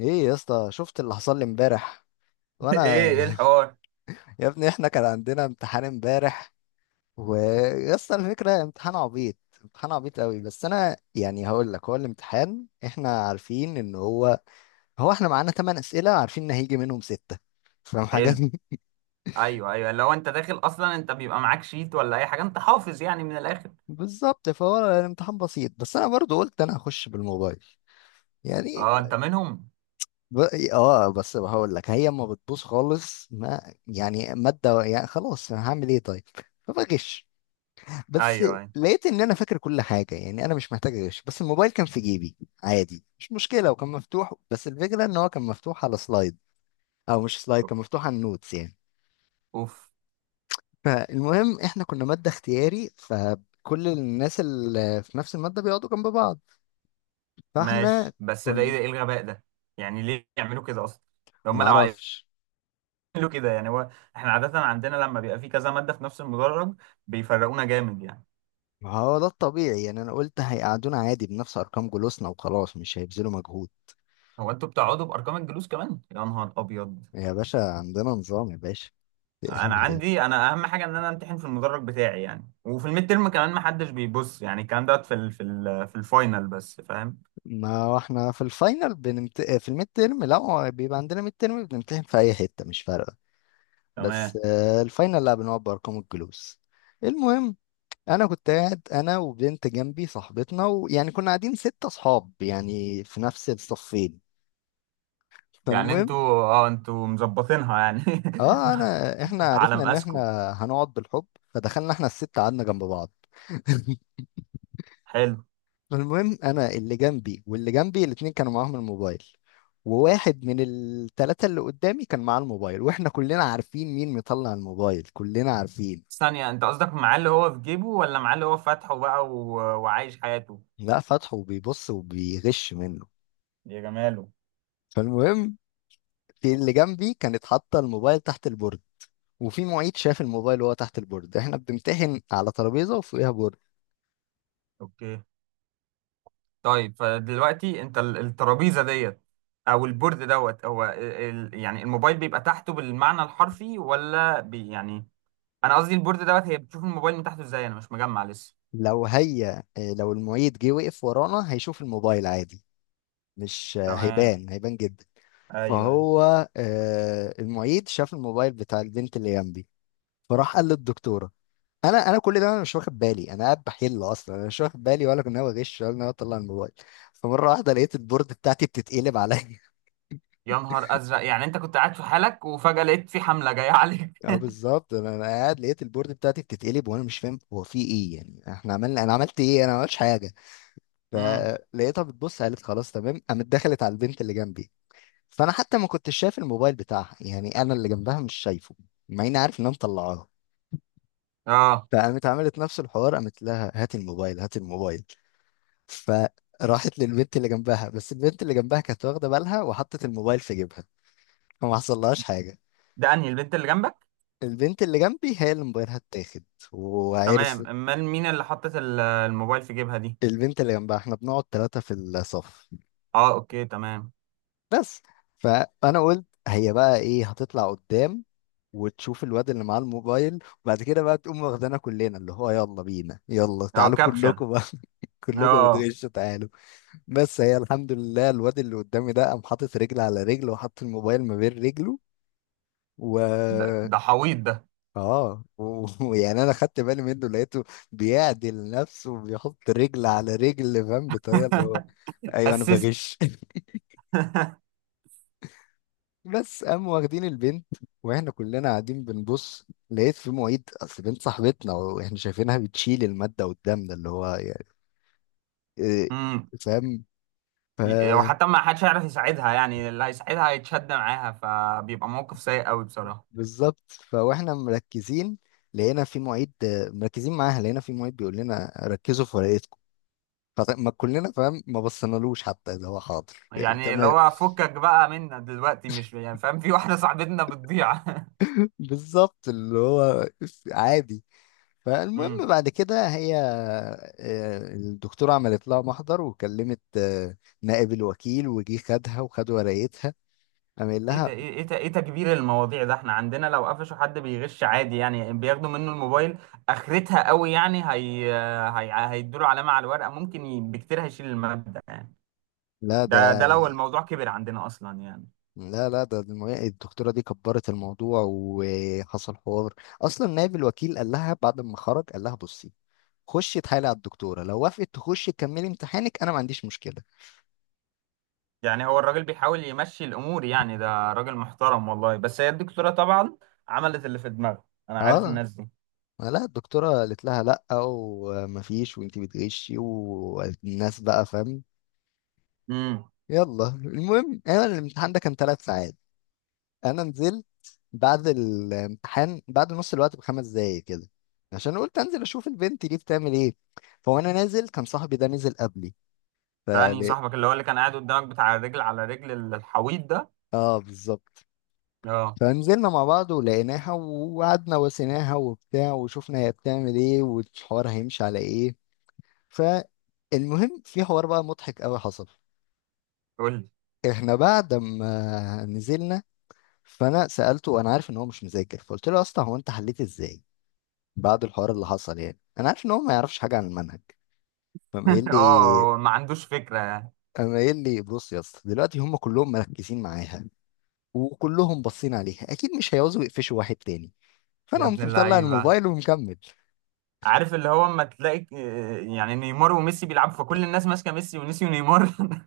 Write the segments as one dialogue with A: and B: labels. A: ايه يا اسطى، شفت اللي حصل لي امبارح
B: ايه
A: وانا
B: ايه الحوار؟
A: يا ابني احنا كان عندنا امتحان امبارح. ويا اسطى الفكره امتحان عبيط امتحان عبيط قوي. بس انا يعني هقول لك، هو الامتحان احنا عارفين ان هو احنا معانا 8 اسئله، عارفين ان هيجي منهم سته. فاهم حاجه؟
B: حلو. ايوه، ايوه، لو انت داخل اصلا انت بيبقى معاك شيت ولا اي حاجه، انت حافظ يعني من الاخر.
A: بالظبط، فهو الامتحان بسيط، بس انا برضو قلت انا هخش بالموبايل يعني.
B: اه، انت منهم؟
A: ب... اه، بس هقول لك هي ما بتبوظ خالص، ما يعني ماده، يعني خلاص هعمل ايه طيب؟ فبغش. بس
B: ايوه، ايوه.
A: لقيت ان انا فاكر كل حاجه، يعني انا مش محتاج اغش، بس الموبايل كان في جيبي عادي، مش مشكله، وكان مفتوح. بس الفكره ان هو كان مفتوح على سلايد، او مش سلايد، كان مفتوح على النوتس يعني.
B: اوف.
A: فالمهم احنا كنا ماده اختياري، فكل الناس اللي في نفس الماده بيقعدوا جنب بعض. فاحنا
B: ماشي، بس ده ايه؟
A: كنا،
B: ده ايه الغباء ده؟ يعني ليه يعملوا كده اصلا؟ هم لو عملوا
A: معرفش،
B: كده يعني هو، احنا عاده عندنا لما بيبقى في كذا ماده في نفس المدرج بيفرقونا جامد يعني.
A: ما هو ده الطبيعي يعني. انا قلت هيقعدونا عادي بنفس ارقام جلوسنا وخلاص، مش هيبذلوا مجهود.
B: هو انتوا بتقعدوا بارقام الجلوس كمان؟ يا نهار ابيض.
A: يا باشا عندنا نظام يا باشا
B: انا عندي، انا اهم حاجه ان انا امتحن في المدرج بتاعي يعني، وفي الميد ترم كمان ما حدش بيبص، يعني الكلام دوت في الفاينل بس، فاهم؟
A: ما هو احنا في الفاينل بنمت... آه، في الميد تيرم لا، هو بيبقى عندنا ميد تيرم بنمتحن في اي حته مش فارقه. بس
B: تمام.
A: الفاينل لا، بنقعد بارقام الجلوس. المهم، انا كنت قاعد انا وبنت جنبي صاحبتنا، ويعني كنا قاعدين ستة اصحاب يعني في نفس الصفين.
B: يعني
A: فالمهم،
B: انتوا مظبطينها يعني.
A: اه، احنا
B: على
A: عرفنا ان احنا
B: مقاسكم.
A: هنقعد بالحب، فدخلنا احنا الستة قعدنا جنب بعض
B: حلو.
A: المهم، انا اللي جنبي واللي جنبي الاتنين كانوا معاهم الموبايل، وواحد من التلاتة اللي قدامي كان معاه الموبايل، واحنا كلنا عارفين مين مطلع الموبايل، كلنا عارفين.
B: ثانيه، انت قصدك معاه اللي هو في جيبه، ولا معاه اللي هو فاتحه بقى و... وعايش حياته؟
A: لا، فتحه وبيبص وبيغش منه.
B: يا جماله.
A: فالمهم، في اللي جنبي كانت حاطة الموبايل تحت البورد، وفي معيد شاف الموبايل وهو تحت البورد. احنا بنمتحن على ترابيزة وفوقيها بورد.
B: اوكي، طيب، فدلوقتي انت الترابيزه ديت او البورد دوت هو يعني الموبايل بيبقى تحته بالمعنى الحرفي ولا بي يعني؟ انا قصدي البورد دوت هي بتشوف الموبايل من تحته ازاي؟ انا مش مجمع لسه.
A: لو هي لو المعيد جه وقف ورانا هيشوف الموبايل عادي، مش
B: تمام،
A: هيبان، هيبان جدا.
B: ايوه، ايوه.
A: فهو المعيد شاف الموبايل بتاع البنت اللي جنبي، فراح قال للدكتوره. انا كل ده انا مش واخد بالي، انا قاعد بحل اصلا، انا مش واخد بالي، ولا كنت ناوي اغش، ولا ناوي اطلع الموبايل. فمره واحده لقيت البورد بتاعتي بتتقلب عليا.
B: يا نهار ازرق، يعني انت كنت قاعد في حالك وفجأة لقيت في حملة جاية عليك؟
A: اه بالظبط، انا قاعد لقيت البورد بتاعتي بتتقلب، وانا مش فاهم هو في ايه. يعني احنا عملنا، انا عملت ايه؟ انا ما عملتش حاجه.
B: امم.
A: فلقيتها بتبص، قالت خلاص تمام، قامت دخلت على البنت اللي جنبي. فانا حتى ما كنتش شايف الموبايل بتاعها، يعني انا اللي جنبها مش شايفه، مع اني عارف ان انا مطلعاه.
B: اه،
A: فقامت عملت نفس الحوار، قامت لها هات الموبايل، هات الموبايل. فراحت للبنت اللي جنبها، بس البنت اللي جنبها كانت واخده بالها وحطت الموبايل في جيبها، فما حصلهاش حاجه.
B: ده انهي البنت اللي جنبك؟
A: البنت اللي جنبي هي اللي موبايلها اتاخد. وعرف،
B: تمام، امال مين اللي حطت الموبايل في جيبها دي؟
A: البنت اللي جنبها، احنا بنقعد ثلاثه في الصف.
B: اه، اوكي، تمام.
A: بس فانا قلت هي بقى ايه، هتطلع قدام وتشوف الواد اللي معاه الموبايل، وبعد كده بقى تقوم واخدانا كلنا، اللي هو يلا بينا، يلا
B: اه،
A: تعالوا
B: كابشن.
A: كلكم بقى، كلكم
B: اه،
A: بتغشوا تعالوا. بس هي الحمد لله، الواد اللي قدامي ده قام حاطط رجل على رجل وحط الموبايل ما بين رجله، و
B: ده ده حويط ده.
A: ويعني انا خدت بالي منه، لقيته بيعدل نفسه وبيحط رجل على رجل، فاهم بطريقه اللي هو ايوه انا
B: اسيست.
A: بغش بس قام واخدين البنت. واحنا كلنا قاعدين بنبص، لقيت في معيد، اصل بنت صاحبتنا واحنا شايفينها بتشيل الماده قدامنا، اللي هو يعني إيه،
B: امم.
A: فاهم.
B: وحتى ما حدش هيعرف يساعدها، يعني اللي هيساعدها هيتشد معاها، فبيبقى موقف سيء قوي بصراحة.
A: بالظبط، فواحنا مركزين لقينا في معيد، مركزين معاها، لقينا في معيد بيقول لنا ركزوا في ورقتكم. فما كلنا فاهم، ما بصينالوش حتى اذا هو حاضر يعني.
B: يعني اللي
A: تمام
B: هو فكك بقى منا دلوقتي، مش يعني فاهم في واحده صاحبتنا بتضيع؟
A: بالظبط، اللي هو عادي. فالمهم
B: امم.
A: بعد كده هي الدكتورة عملت لها محضر، وكلمت نائب الوكيل، وجي خدها وخد ورقتها. قام قايل
B: ايه ده؟
A: لها،
B: ايه ده ايه تكبير المواضيع ده؟ احنا عندنا لو قفشوا حد بيغش عادي يعني بياخدوا منه الموبايل، اخرتها قوي يعني. هي هيدوله علامه على الورقه، ممكن بكتير هيشيل الماده يعني.
A: لا
B: ده
A: ده،
B: ده لو الموضوع كبر عندنا اصلا يعني.
A: لا، ده الدكتورة دي كبرت الموضوع وحصل حوار. أصلا نائب الوكيل قال لها بعد ما خرج، قال لها بصي، خشي اتحايلي على الدكتورة، لو وافقت تخشي تكملي امتحانك أنا ما عنديش مشكلة.
B: يعني هو الراجل بيحاول يمشي الامور يعني، ده راجل محترم والله، بس هي الدكتوره طبعا عملت اللي في دماغها. انا عارف
A: اه،
B: الناس دي.
A: لا، الدكتورة قالت لها لأ، ومفيش، وانتي بتغشي، والناس بقى فاهم.
B: امم.
A: يلا، المهم، أنا الامتحان ده كان ثلاث ساعات. أنا نزلت بعد الامتحان، بعد نص الوقت بخمس دقايق كده، عشان قلت انزل اشوف البنت دي بتعمل ايه. فوانا نازل كان صاحبي ده نزل قبلي،
B: تاني،
A: فقال-
B: صاحبك اللي هو اللي كان قاعد قدامك بتاع الرجل على رجل الحويط ده؟
A: اه بالظبط.
B: اه.
A: فنزلنا مع بعض ولقيناها، وقعدنا وسيناها وبتاع، وشفنا هي بتعمل ايه والحوار هيمشي على ايه. فالمهم، في حوار بقى مضحك قوي حصل.
B: قول لي.
A: احنا بعد ما نزلنا، فانا سالته، انا عارف ان هو مش مذاكر، فقلت له يا اسطى هو انت حليت ازاي بعد الحوار اللي حصل؟ يعني انا عارف ان هو ما يعرفش حاجه عن المنهج. فقام قايل لي
B: اه، ما عندوش فكرة يعني.
A: قام قايل لي، بص يا اسطى دلوقتي هم كلهم مركزين معاها، وكلهم باصين عليها، اكيد مش هيعوزوا يقفشوا واحد تاني،
B: يا
A: فانا
B: ابن
A: قمت مطلع
B: اللعيبة.
A: الموبايل ومكمل.
B: عارف اللي هو اما تلاقي يعني نيمار وميسي بيلعبوا، فكل الناس ماسكة ميسي ونسيوا نيمار؟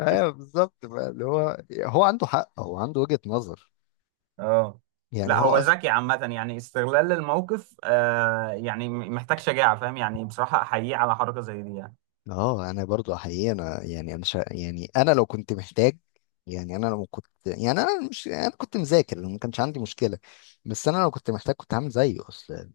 A: ايوه بالظبط بقى، اللي هو هو عنده حق، هو عنده وجهة نظر.
B: اه.
A: يعني
B: لا،
A: هو
B: هو ذكي عامة يعني، استغلال الموقف آه يعني محتاج شجاعة، فاهم يعني، بصراحة أحييه على حركة زي دي يعني.
A: اه، انا برضو حقيقي، انا يعني انا يعني انا لو كنت محتاج، يعني انا لو كنت، يعني انا مش، انا كنت مذاكر ما كانش عندي مشكله، بس انا لو كنت محتاج كنت هعمل زيه اصلا.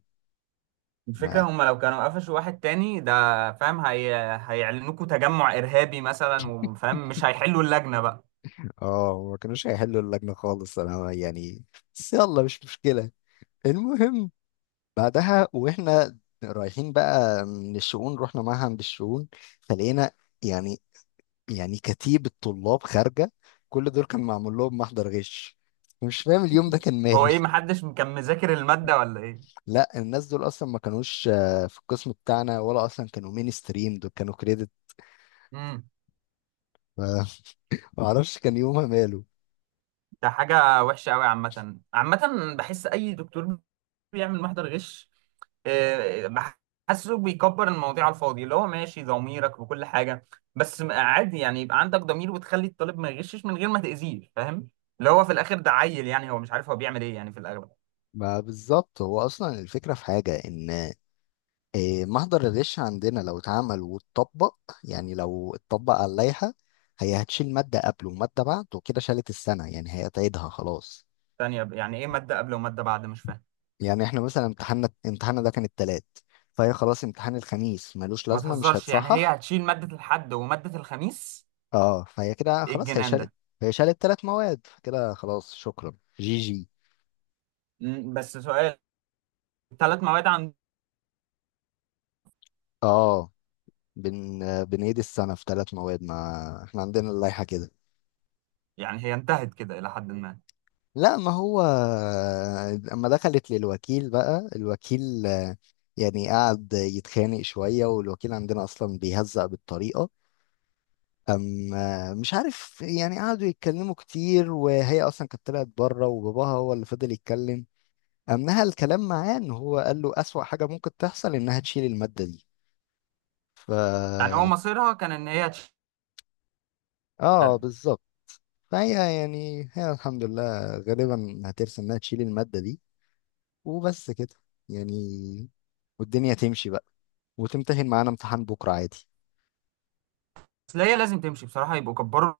B: الفكرة
A: ما
B: هم لو كانوا قفشوا واحد تاني ده فاهم هيعلنوكوا تجمع إرهابي مثلا، وفاهم مش هيحلوا اللجنة بقى.
A: اه ما كانوش هيحلوا اللجنه خالص انا يعني، بس يلا، مش مشكله. المهم بعدها، واحنا رايحين بقى من الشؤون، رحنا معهد الشؤون. فلقينا يعني، يعني كتيبة طلاب خارجة، كل دول كان معمول لهم محضر غش، ومش فاهم اليوم ده كان
B: هو
A: ماله.
B: ايه؟ محدش كان مذاكر المادة ولا ايه؟
A: لا، الناس دول اصلا ما كانوش في القسم بتاعنا، ولا اصلا كانوا مين ستريم، دول كانوا كريدت.
B: امم.
A: ف- ما اعرفش كان يومها ماله.
B: ده حاجة وحشة قوي عامة عامة. بحس اي دكتور بيعمل محضر غش آه، بحسه بيكبر المواضيع على الفاضي، اللي هو ماشي ضميرك وكل حاجة، بس عادي يعني يبقى عندك ضمير وتخلي الطالب ما يغشش من غير ما تأذيه، فاهم؟ اللي هو في الآخر ده عيل يعني، هو مش عارف هو بيعمل ايه يعني في الأغلب.
A: ما بالظبط، هو اصلا الفكره في حاجه ان محضر الغش عندنا لو اتعمل واتطبق، يعني لو اتطبق على اللائحه، هي هتشيل ماده قبله وماده بعده، وكده شالت السنه يعني، هي هتعيدها خلاص.
B: ثانية يعني ايه مادة قبل ومادة بعد؟ مش فاهم.
A: يعني احنا مثلا امتحاننا ده كان التلات، فهي خلاص امتحان الخميس ملوش
B: ما
A: لازمة، مش
B: تهزرش، يعني هي
A: هيتصحح.
B: هتشيل مادة الحد ومادة الخميس؟
A: اه، فهي كده
B: إيه
A: خلاص،
B: الجنان ده؟
A: هي شالت تلات مواد، فكده خلاص شكرا جي جي.
B: بس سؤال، ثلاث مواد؟
A: اه، بنعيد السنة في تلات مواد، ما احنا عندنا اللائحة كده.
B: يعني هي انتهت كده إلى حد ما؟
A: لا، ما هو، اما دخلت للوكيل بقى، الوكيل يعني قعد يتخانق شوية، والوكيل عندنا اصلا بيهزق بالطريقة. أم مش عارف، يعني قعدوا يتكلموا كتير، وهي أصلا كانت طلعت بره، وباباها هو اللي فضل يتكلم. نهى الكلام معاه إن هو قال له أسوأ حاجة ممكن تحصل إنها تشيل المادة دي. ف
B: يعني هو مصيرها كان إن هي تشتغل.
A: بالظبط. فهي يعني هي الحمد لله غالبا هترسم إنها تشيل المادة دي، وبس كده يعني، والدنيا تمشي بقى، وتمتحن معانا امتحان بكرة عادي.
B: بس هي لازم تمشي بصراحة، يبقوا كبروا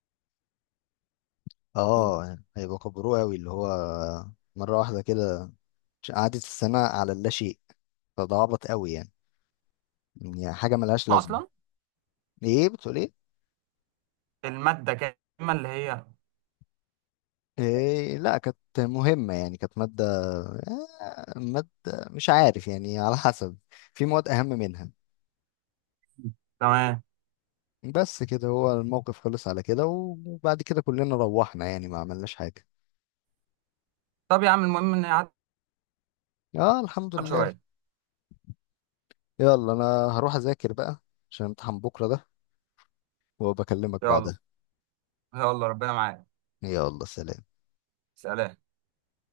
B: الجمهور.
A: هيبقى كبروه أوي اللي هو، مرة واحدة كده قعدت السنة على اللاشيء. فده عبط قوي يعني، يعني حاجه ملهاش لازمه.
B: أصلا
A: ايه بتقول ايه؟
B: المادة كاملة اللي هي.
A: إيه، لا كانت مهمة، يعني كانت مادة، مادة، مش عارف يعني، على حسب، في مواد أهم منها.
B: تمام.
A: بس كده، هو الموقف خلص على كده، وبعد كده كلنا روحنا، يعني ما عملناش حاجة.
B: طب يا عم، المهم إن هي
A: اه الحمد
B: عدت
A: لله.
B: شوية.
A: يلا أنا هروح أذاكر بقى عشان امتحان بكرة ده، وبكلمك
B: يلا.
A: بعدها.
B: يلا، ربنا معاك.
A: يلا سلام.
B: سلام.